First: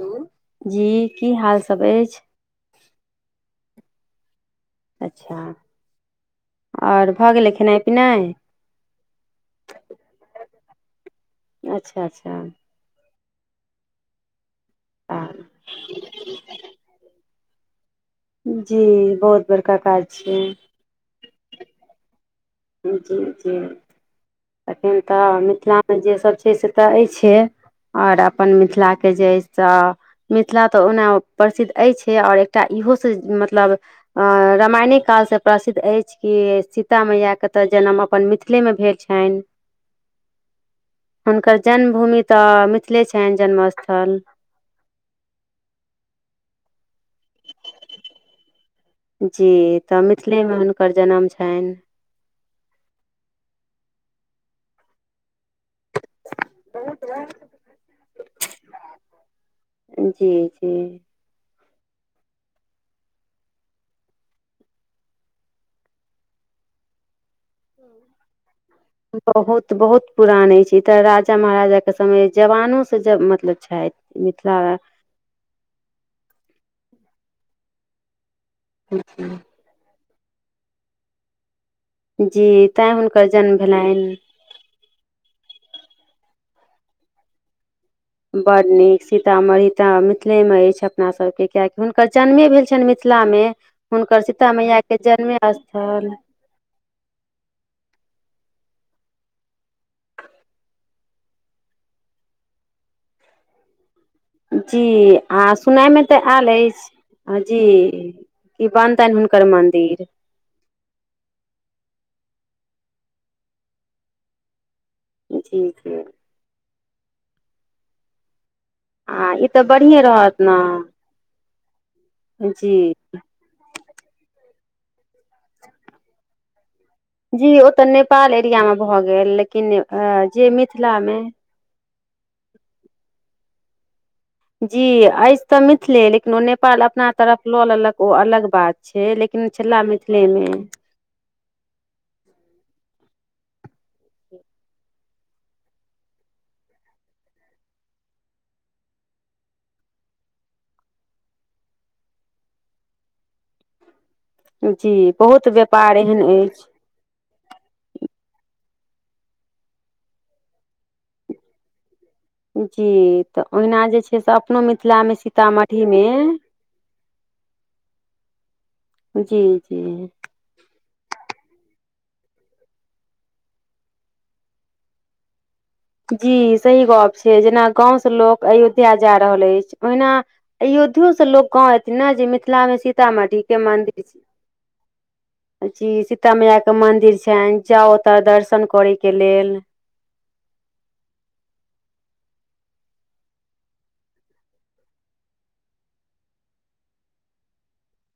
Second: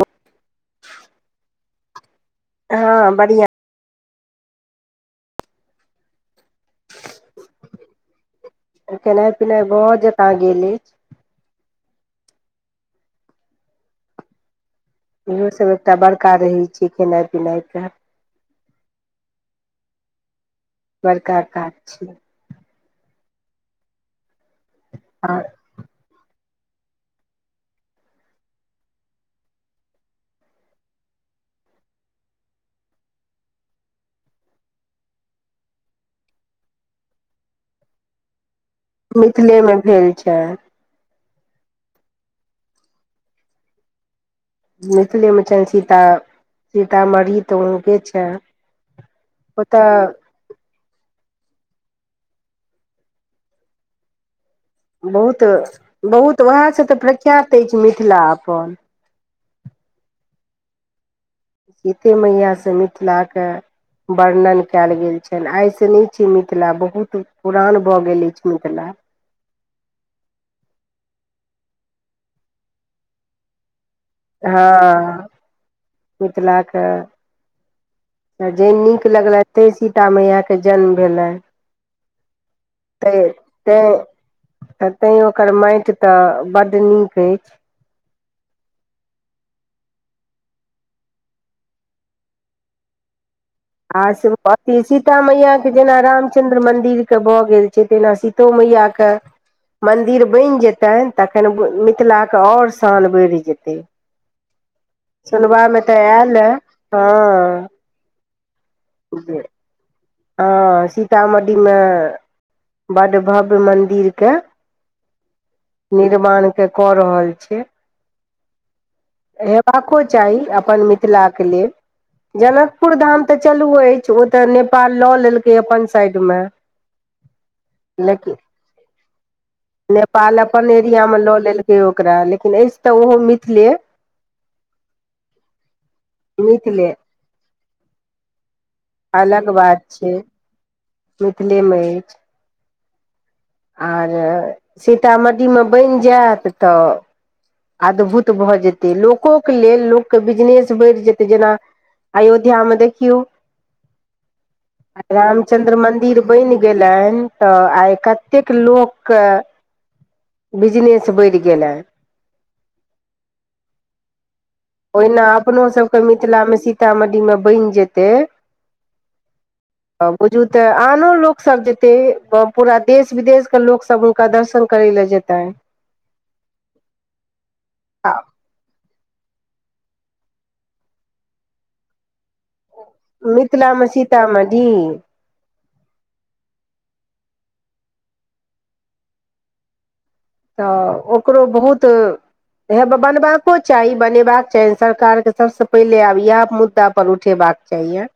हुं, जी की हाल सब अछि। हँ बढ़िया अच्छा, और भ गेलै खेनाइ-पिनाइ खेनाइ-पिनाइ भ जकाँ गेलै अच्छा-अच्छा। इहो आ- सब एकटा बड़का रहै छै खेनाइ-पिनाइ के। जी बहुत बड़का काज छियै। बड़का काज छै। जी-जी तखैन त आ मिथिला मे जे सब छै से त अइछे और अपन मिथिला के जे अछि त मिथिला त ओना प्रसिद्ध अछिये और एकटा इहो स मतलब अ रामायणे काल से प्रासिद्ध अछि की सीता मैया के त जनम अपन मिथिले में भेल छनि मिथिले में भेल छैय। हुनकर जन्मभूमि तऽ मिथिले छैन जन्म स्थल। मिथिले में छैन सीता, सीतामढ़ी तऽ हुनके छैय। जी तऽ मिथिले में हुनकर जनम छैन। बहुत-बहुत उएहा स तऽ प्रख्यात अइछ मिथिला अपन। जी-जी। सीते मैया स मिथिला के वर्णन कैल गेल छनि आइ सँ नहि छैय मिथिला बहुत पुरान भऽ गेल अइछ मिथिला। बहुत-बहुत पुरान अइछ इ त राजा महाराजा के समय जवानो से ज मतलब छइथ। हँ मिथिला के जैं नीक लगलैथ तैं सीता मैयाके जन्म भेलइ। जी तैं हुनकर जन्म भेलाइन। तऽ तैं ओकर माइट तऽ बड नीक अइछ। बड नीक सीतामढ़ी तऽ मिथिले में अइछ अपना सबके कियाकि हुनकर जन्मे भेल छइन मि थिला में। आ सिम प अथी सीता मैया के जेना स्थल राम चंन्द्र मन्दिर के भऽ गेल छैय तहिना सीतो मैया कऽ मन्दिर बइन जेतैन तखन मिथिला के और शान बइढ़ जेतै। जी आ सुनबामे सुनाय में तऽ आयल ऐल अइछ, जी। हँ की बनतैन हुनकर मन्दिर। अँ सीतामढ़ी में बड भव्य मन्दिर के जी जी निर्माण के कऽ रहल छैय। आ ई तऽ हेबाको बढ़िएँ चाही रहत ने अपन मिथिलाके लेल जी जनकपुर धाम तऽ चलू अइछ ओ तऽ नेपाल लऽ लेलकै अपन साइड में। जी ओ तऽ नेपाल एरिया में भऽ गेल। लेकिन अ नेपाल जे अपन एरिया मिथिलामे में लऽ लेलकै ओकरा लेकिन अइछ तऽ ओहो मिथिले। जी अइछ तऽ मिथिले लेकिन ओ नेपाल मिथिले अपना तरफ लऽ लेलक ओ अलग बात छैय लेकिन अलग छेला बात छै मिथिले में। मिथिले में अइछ। आर सीतामढ़ी में बइन जैत तऽ अद्भुत भऽ जेतै, लोको के लेल लोकके बिजनेस बइढ़ जेतै जेना अयोध्या में देखियौ, जी बहुत रामचन्द्र व्यापार मंदिर एहन बइन अछि गेल लैन तऽ आइ कतेक लोक कऽ बिजनेस बैढ गेलेय। जी तऽ ओहिना जे छैय ते सब अपनो मिथिला मे ओहिना अपनो सीतामढ़ी सबके मे मिथिलामे सीतामढ़ीमे बनि जेतै जी जी। अ बुझू तऽ आनो लोकसब जेतै पूरा देश विदेश के लोकसब हुनका दर्शन करय लए जेते। जी सही गप छैय, जेना गाँंव से आ लोक अयोध्या जा रहल ऐछ। ओहिना अयोध्यो से लोक गाँव एतना जे मिथिलां मे सि सीतामढ़ी के मिथिलामे मंदिर छी। सीतामढ़ी जी सीता मैया के मंदिर छैय, जाउ ओतऽ दर्शन करे के लेल। तऽ ओकरो बहुत हेबे बनबाको चाही, बनेबाक चाही सरकार के सबसे पहिले आब इहाए मुद्दा पर उठे बाक चाहिये।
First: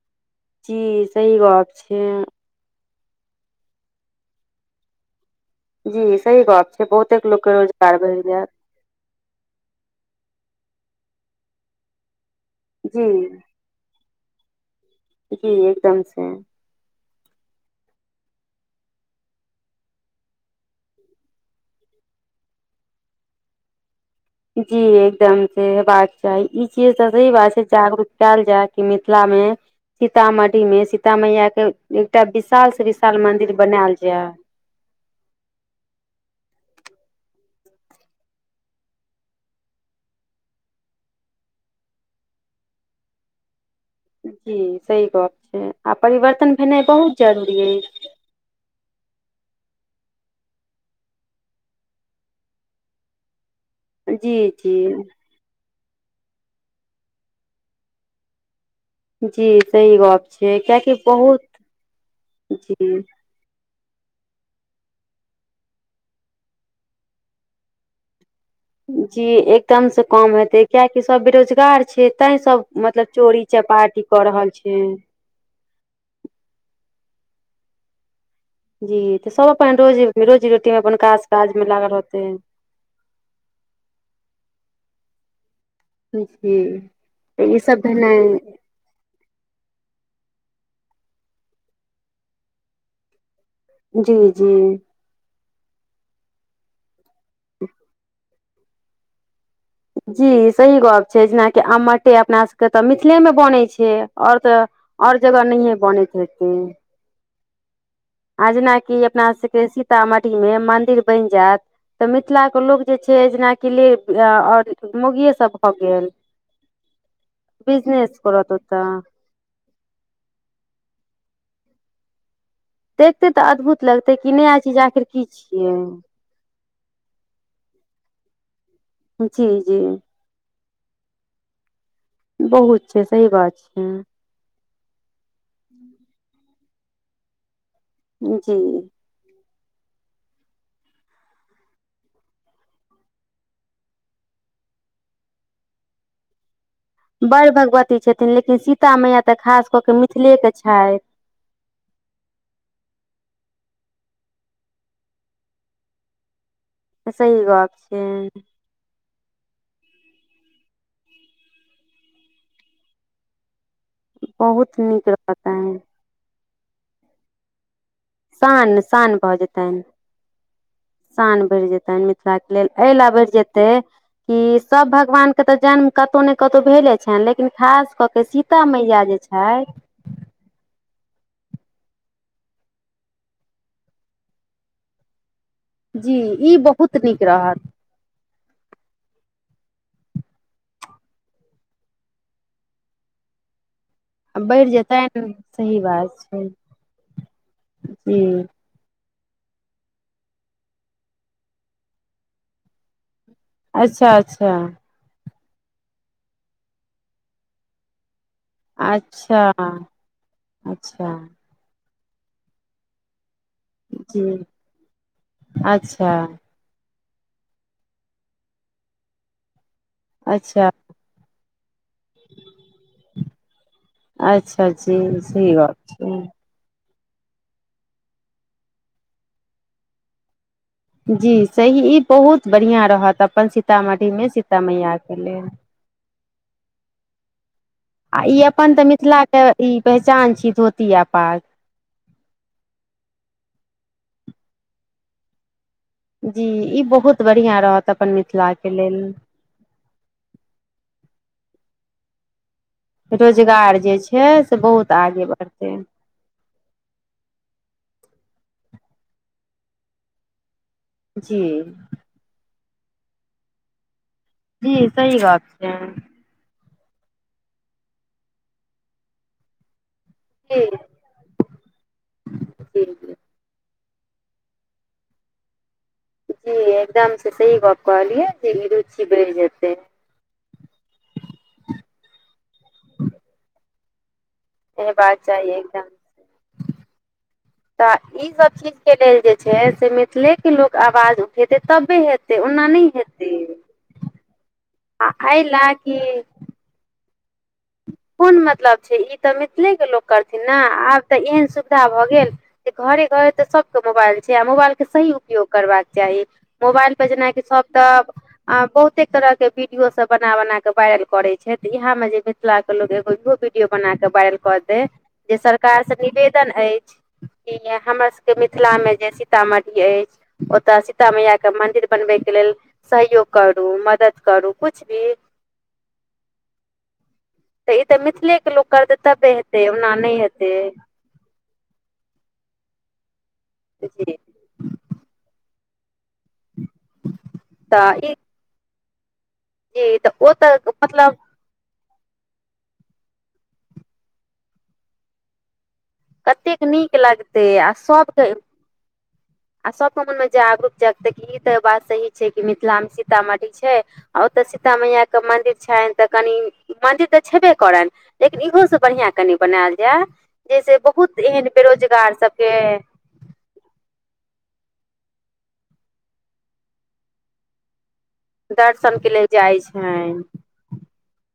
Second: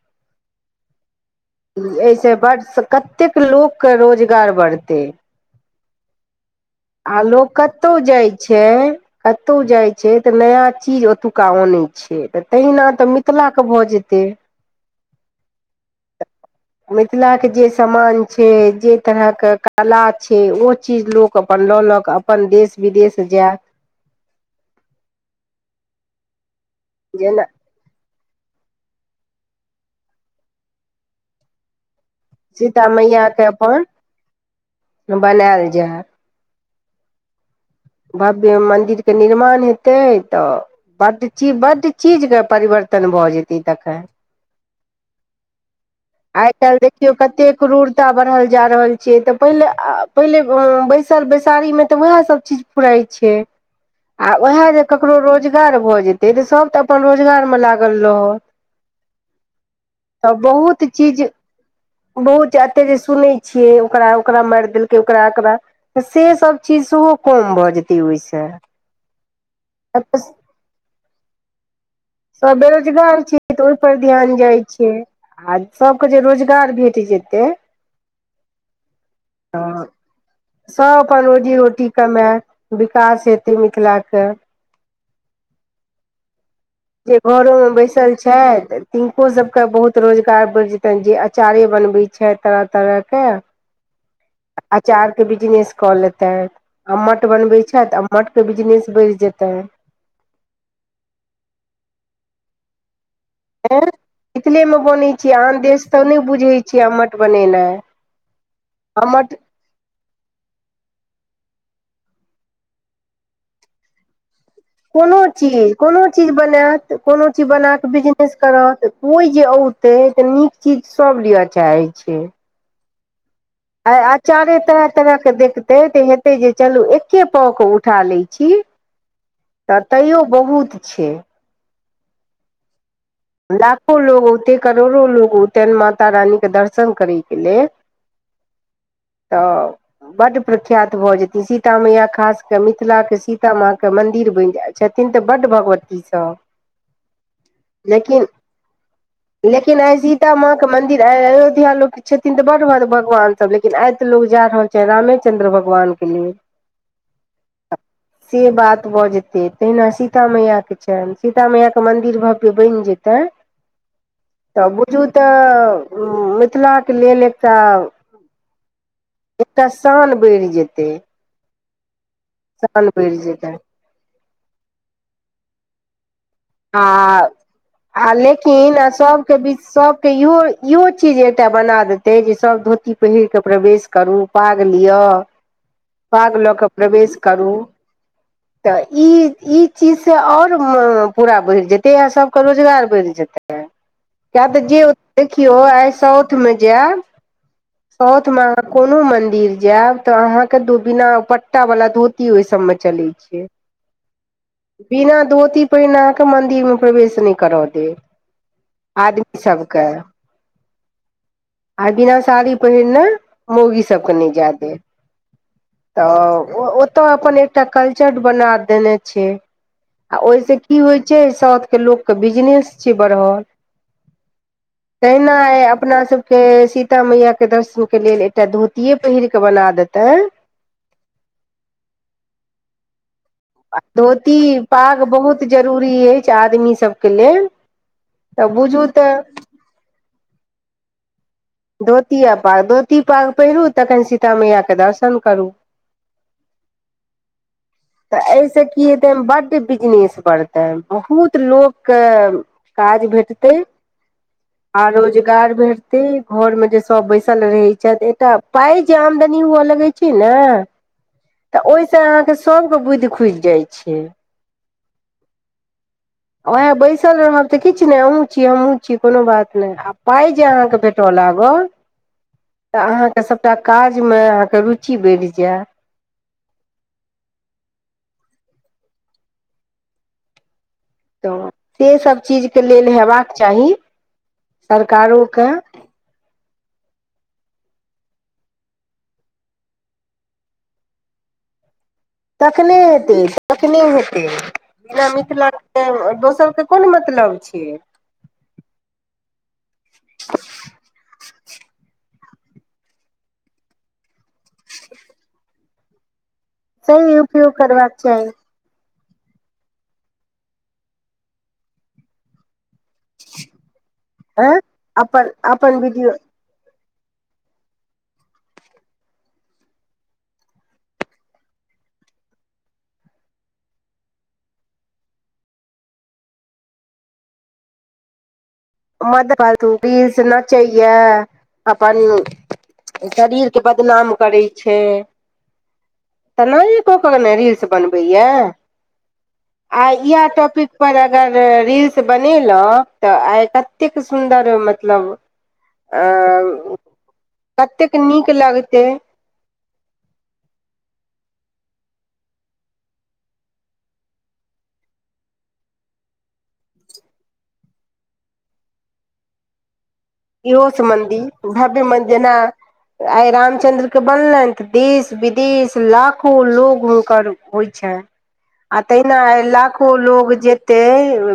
जी सही गप। छै ए से बड स कतेक लोक के रोजगार बढ़तै। जी सही गप छै आ बहुतेक के लोक कतौ रोजगार भेट जाये जायत छै कतौ जाय छै तऽ नया चीज ओतुका आनै छै तऽ तहिना तऽ जी मिथला कऽ भ जेतै। जी एकदम से। मिथलाके जे समान छै, जे तरह के कला छै ओ चीज लोक अपन लऽ-लऽ कऽ अपन देश-विदेश जाय। जी एकदम से हेबाक चाही, ई चीज तऽ सही जेना बात छै। जागरूक काएल जाय कि मिथला मे सीतामढ़ी मे सीता मैया के एकटा विशाल से सीता विशाल मंदिर बनाएल जाय। बनाएल जाय। भव्य मन्दिरके निर्माण हेतै तऽ बड ची, बड चीज के परिवर्तन भ जेतै तखन। जी सही गप छै आ परिवर्तन भेनाए बहुत जरूरी अय। ता बढ़ल जा रहल छियै तऽ पहिले आ पहिले अ बैसल बैसारी मे तऽ उहाए सब चीज फुरै छै आ जी उहाए जे जी ककरो रोज गार भऽ जेतै तऽ सब तऽ अपन रोजगार मे लागल रहत। जी सही गप तऽ छै बहुत कियाकि चीज, बहुत बहुत जे एते जी जे सुनै छिये ओकरा आय ओकरा माएर देलकै, ओकरा-ऐकरा से सब चीज सुहो कम भ जेतै ओय से। जी एकदम से कम हेतै कियाकि सब बेरोजगार छै तैं सब मतलब बेरोजगार छै चोरी तऽ ओहिपर चपाटी क ध्यान रहल जाइ छै। आ सबके जे रोजगार भेट जेतै जी तऽ सब अपन रोजी, रोजी-रोटी अपन सब कास काज रोजी मे रोटी लागल रह‌तै। कमाय विकास हेतै मिथला के। होय छी। जे घरो मे बैसल छैत तिनको सबके बहुत रोजगार बैढ जेतैन जे अचारे बनबै छै तरह-तरह के। जी-जी। अचार के बिजनेस कऽ लेतै, अम्मट बनबै छै तऽ अम्मट के बिजनेस बैढ़ जेतै। जी सही गप छै जेना कि अम्मटे अपना के ते मिथले मे बनै एं छै और तऽ मिथिले मे बनै और जगह नहिये बनैत हेतै। बनेनाय। आ जेनाकि अपना से के सी तामढ़ी मे मंदिर बैन जाएत तऽ मिथला के लोग जे छै जेना कि लेब आ और कोनो चीज, कोनो चीज बनाएत, कोनो चीज बना के बिजनेस करत कोई ये औते तऽ नीक चीज सब लिये चाहे छै। देखतै त अद्भुत आय लगतै कि नया अचारे चीज आखिर तरह-तरह की के छियै देखतै ते हेतै जे चलु एके पौउ के उठा लै छी। जी त जी तैयो बहुत छै। बहुत छै सही बात। छै लाखो लोग औते करोड़ो लोग औतइन माता रानीके दर्शन करैके लेल। जी। तऽ बड्ड प्रख्यात भए जेतै सीता मैया खासके मिथिला के सीतामां के मंदिर बनि जाइत। छथिन तऽ बड्ड भगवती सब। बड्ड भगवती छथिन लेकिन सीता मैया तऽ खास क के मिथिलेके छैथ। अय अयोध्या लोक छेथिन तऽ बड बड भगवान सब लेकिन आइ तऽ लोग जा रहल छैय रामे चंद्र भगवान के लेल। सही गप छै से बात भ जेतै। तहिना सीता मैयाके छइन, सीता मैयाके मन्दिर भव्य बइन जेतै। तऽ बहुत बुझू नीक रहतनि तऽ मिथिलाके लेल एकटा शान शान भऽ एकटा जेतनि शान बैढ़ जेतै। शान बढ़ि जेतनि मिथिला के लेल, एहि ल बढ़ि जेतै कि सब भगवान के त जन्म कतहु ने कतहु आ भेले छनि लेकिन खास क के सीता मैया जे छैय। के इहो इहो चीज एतय बना देतै जे सभ धोती पहिरक प्रवेश करू, पाग लिअ। जी पाग लऽ ई बहुत नीक रहत। त ई ई चीजसँ और मुउ पूरा बढ़ि जेतै आ सभके रोजगार बढ़ि जेतै। [inaudible] किए त जे ओ जेतनि देखियौ सही आइ बात साउथ छै मे जाएब जी साउथ मे कोनो मंदिर जाएब त अहाँ के दु बिना पट्टा वाला धोती ओइ सबमें चलै छैय। हे अच्छा अच्छा बिना धोती पहिरने अहाँके मंन्दिरमे प्रवेश नै करऽ देत। आदमी अच्छा सभके। अच्छा आ बिना साड़ी पहिरने मौगी सबके नै जी जाए देेत, तऽ अच्छा ओ ओतऽ अपन एकटा कल्चर्ड बना देने छैय। आ ओइसं अच्छा की होइ छैय, साउथके लोकके बिजनेस छैय बढ़ल। अच्छा जी तहिना सही ऐ गप अपना छै सबके सी ता मैया के दर्शनक के लेल एकटा धोतिए पहिरक बना देतय। जी सही ई बहुत बढ़िआं रहत अपन सीतामढ़ीमे धोती सीता पाग मैयाके बहुत लेल। जरूरी अएछ आदमी सबके लेल। आ ई अपन तऽ मिथिलाक के ई पहचान छी धोती आ पाग। धोती आ पाग, धोती पाग पहिरू तखन सीता मैयाके दर्शन करू। जी ई बहुत बढ़िया रहत। अपन त अइसं मिथिलाके की लेल हेतै बड्ड बिजनेस बढ़तैन, बहुत लोकके काज भेटतै रोजगार जे छै से आ बहुत आगे रोजगार बढ़तै भेटतै। घर मे जे सब बैसल रहै छैथ, एकटा पाय जे आमदनी हुअ लगै छैय ने जी त ओइसँ अहाँके सभके बुद्धि खुइल जाइ छैय। जी सही बात छैय। उएह बैसल रहब त किछु नै अहूँ छी हमहुं छी कोनो बात नै आब। पाइ जे जी अहाँके भेट लागल जी तऽ अहाँ जी तऽ सभटा काजमे अहाँके रुची बढ़ि जाएत। जी एकदम से सही गप कहलियै जे ई रुचि बइढ़ जेतै। तऽ से सब चीजके लेल हेबाक चाही। हेबाके सरकारोके चाही एकदम तऽ ईसभ चीजके लेल जे छै, से मिथिलेके लोक आवाज उठेतै तबे हेतै। ओना तखने नहि हेतै, तखने हेतै, बिना आ एहि लए मिथिलाके कि दोसरके कोन मतलब छिय। कोन मतलब छै ई तऽ मिथिले के लोक करथिन ने आब तऽ एहन सु सुबिधा भऽ गेल, जे घरे- घरे त सबके मोबाइल छै, आ मोबाइल के सही उपयोग करबाक चाही। मोबाइल पर सही जेनाकि, उपयोग सब करबाक तऽ चाही आ बहुते तरह के वीडियो सब बना- बना के वायरल करे छै, त इहा में जे मिथिला के लोग एगो इहो वीडियो बना क वायरल कऽ आँय दै ह। अपन जे अपन सरकार से वीडियो निवेदन ऐछ हमर सभके मिथिलामे जे सीतामढ़ी अछि। ओतऽ सीता मैया क मन्दिर बनबैके लेल। सहयोग करू, मदद करू, कुछ भी तऽ ई तऽ मिथिले के लोक करतै [unintelligible] म तबे हेतै ओना बीज नहि हेतै चाहिए अपन शरीरके बदनाम जी करै छै। तेनाही क कऽ, रील्स तऽ ई बनबैए। आइ जी तऽ इएह ओ तऽ टॉपिकपर मतलब अगर रील्स बनेलहुँ, तऽ आइ कत एतेक सुन्दर! मतलब। कतेक नीक लग कत्तेक नीक लगते। आ सबके मन मेमे जागरूक जागते, ई तऽ बात सही छै, कि मिथिला मे सीतामढ़ी छै। आ ओतऽ सीता मैयाक के मन्दिर छनि, तऽ कनि, मन्दिर तऽ छेबे करनि। लेकिन इहोसँ बढ़िआँ कनि बनायल जाय। इहो जाहिसँ सम्बन्धी, बहुत एहन भव्य म बेरोजगार जेना सभके आइ रामचन्द्रके बनलनि, तऽ देश- विदेश लाखो लोग हुनकर होइ छनि। आ दर्शनके तहिना लेल आय जाइ लाखो छनि लोग जे ते,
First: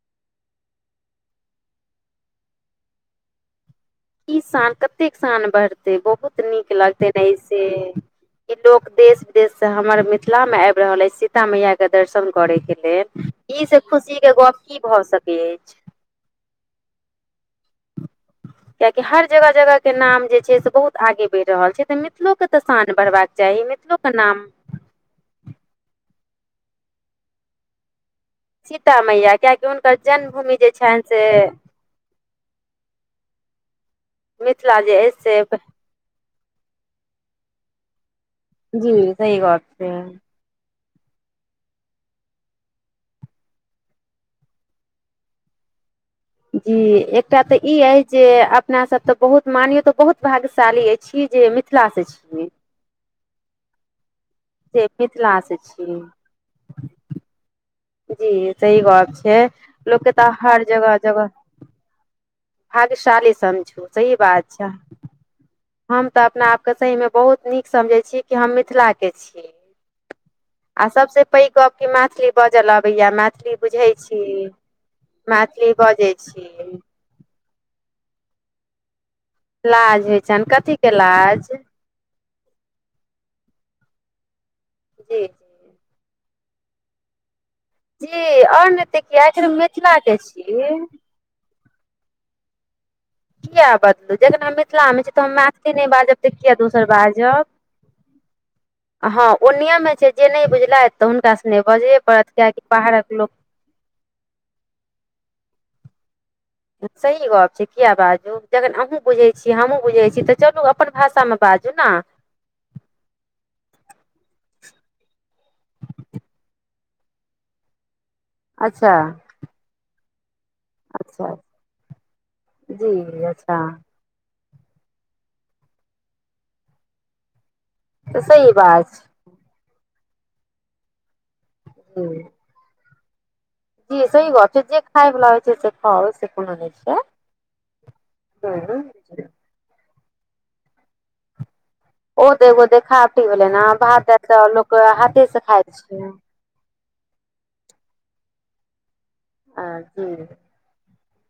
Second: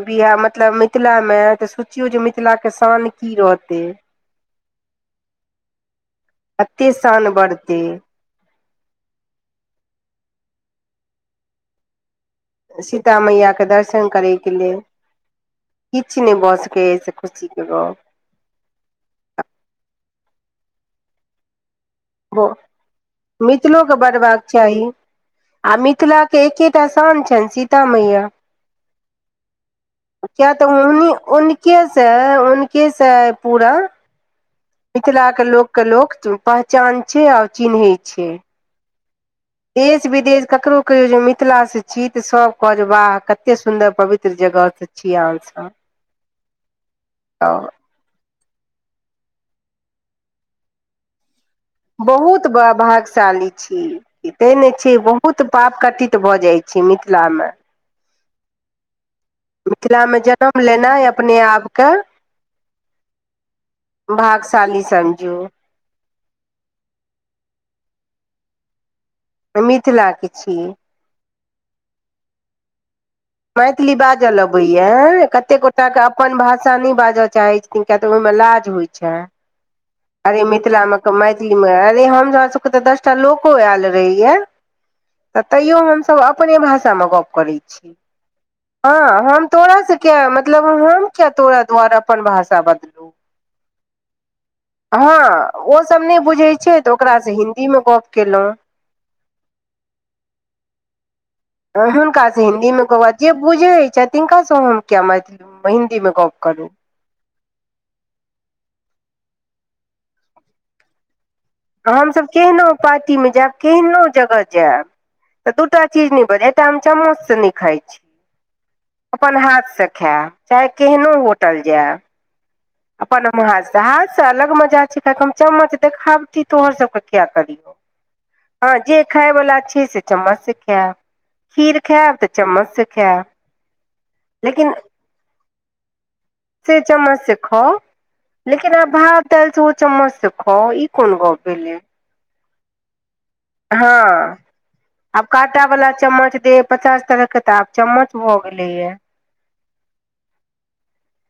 बि मतलब मिथिलामे तऽ सोचियौ जे, मिथिलाके शान की रहतै। ई सान, कतेक सान बढ़तै बहुत नीक कते लगते ने शान एहिसे बढ़ते ई लोकग देश -विदेश से हमर मिथिला मे आबि रहल अछि सि सीता मैया के दर्शन करे के सीता लेल, मैया ई के से दर्शन खुशी करे के गप लेल की भए सकै अछि। किछु नहि भऽ सकैए, अई से खुशीके गप। कियाकि हर जगह -जगह के नाम जे छै से बहुत आगे बैढ़ रहल छै तऽ मि मिथिलो क तऽ शान बढ़बाक चाही, मिथिलोके मिथिलो के नाम [unintelligible] आ मिथिलाक एकेटा सान छनि, सीता मैैया! सीता मैया, कियाकि हुन किया तऽ, उह उनके से, उनके से पूरा मिथिला जे अछि मिथिलाके से लोकके लोक, पहचान छै, आर चिन्हैत छै। जी सही कह त देस विदेस ककरो कहियो जे मिथिला से छी, त सब कह जे वाह! कते सुन्दर पवित्र जगह से छी, अहाँ सब। ह जी! एकटा तऽ ई अइ जे अब अपना सब तऽ बहुत मानियो त बहुत भाग्यशाली एछि जे मि बहुत भागशाली छी। तैने जी छै, मिथिला बहुत से पाप छी कटित भऽ जाइ छै, मिथिला मे। जी सही बात छै, मिथिला लोक के मे तऽ जन्म हर लेनाइ जगह-जगह [unintelligible] के भाग्यशाली समझू सही बात छै। भाग्यशाली समझू हम तऽ अपना आपके सहीमे बहुत नीक समझै छी कि हम मिथलाके छी। मिथला के छी। पैग गप कि मैथली बाजै ल आबैया मे मैथिली बाजल अबैया, कते मैथिली गोटा के बजै अपन छी भाषा नै बाजअ चाहै छ थिन किया ते ओय मे लाज होय छाए। लाज होइ अरे छनि कथी मिथला के मे क लाज मैथिली मे अरे हम जहां से क त दसटा लोको आएल रहैया जी तऽ तैयो हम सब अप अपने भाषा मे गप करै छी, जी आओर ने तऽ हां किया हम आखिर तोरो से मिथिला के किया छी मतलब हम किया तोरा दुआरे अपन भाषा बदलु। कियाए बदलु जखन हम मि थला मे छी तऽ हम हँ मैथिली ओ नै सब बाजब नहि तऽ बुझै किया छै दोसर तऽ ओकरा से बाजब। हिन्दी मे गप केलहुँ हां ओ नियम हय छै जे नै बुझलैथ तऽ हुनका संगे बाजये हुनका पड़त से कियाकि हिन्दी मे गप बाहरक जे लोक बुझै छै तिनका से हम कियाए मैथिली हिन्दीमे गप्प करू। सही गप छै कियाए बाजु जखन अहुं बुझै छीयै, हमु बुझै छीयै तऽ चलू अपन भाषामे बाजू ने हम सब केहनो पार्टी मे जाएब, केहनो जगह जाएब तऽ दूटा चीज नै बजै एकटा हम चम्मच से नै खाय छी। अच्छा। अपन हाथ से खाए चाहे केहनो अच्छा होटल जाय। जी अपन हम अच्छा हाथ से, हाथ से अलग मजा छै तखन चम्मच देखाबटी तोहर सबके कियाए करियौ। तऽ सही हां बात जे खाय बला छै से चम्मच से खाएब। खीर छै खाएब जी ते चम्मच से खाए। जी सही गप छै जे खाय बला होय छै से खाउ ओय से कुनू से चम्मच से खाउ, लेकिन हूँ आब भात दाल सेहो चम्मच से खोउ इ कोन गप्प भेलै। ओ तऽ एगो देखाबटी भेलै ने हँ भात-दाल ते लोक आब हाथे से खाय काँटावला छै। चम्मच दे पचास तरह के तऽ आब चम्मच भ गेलैया। आ जी।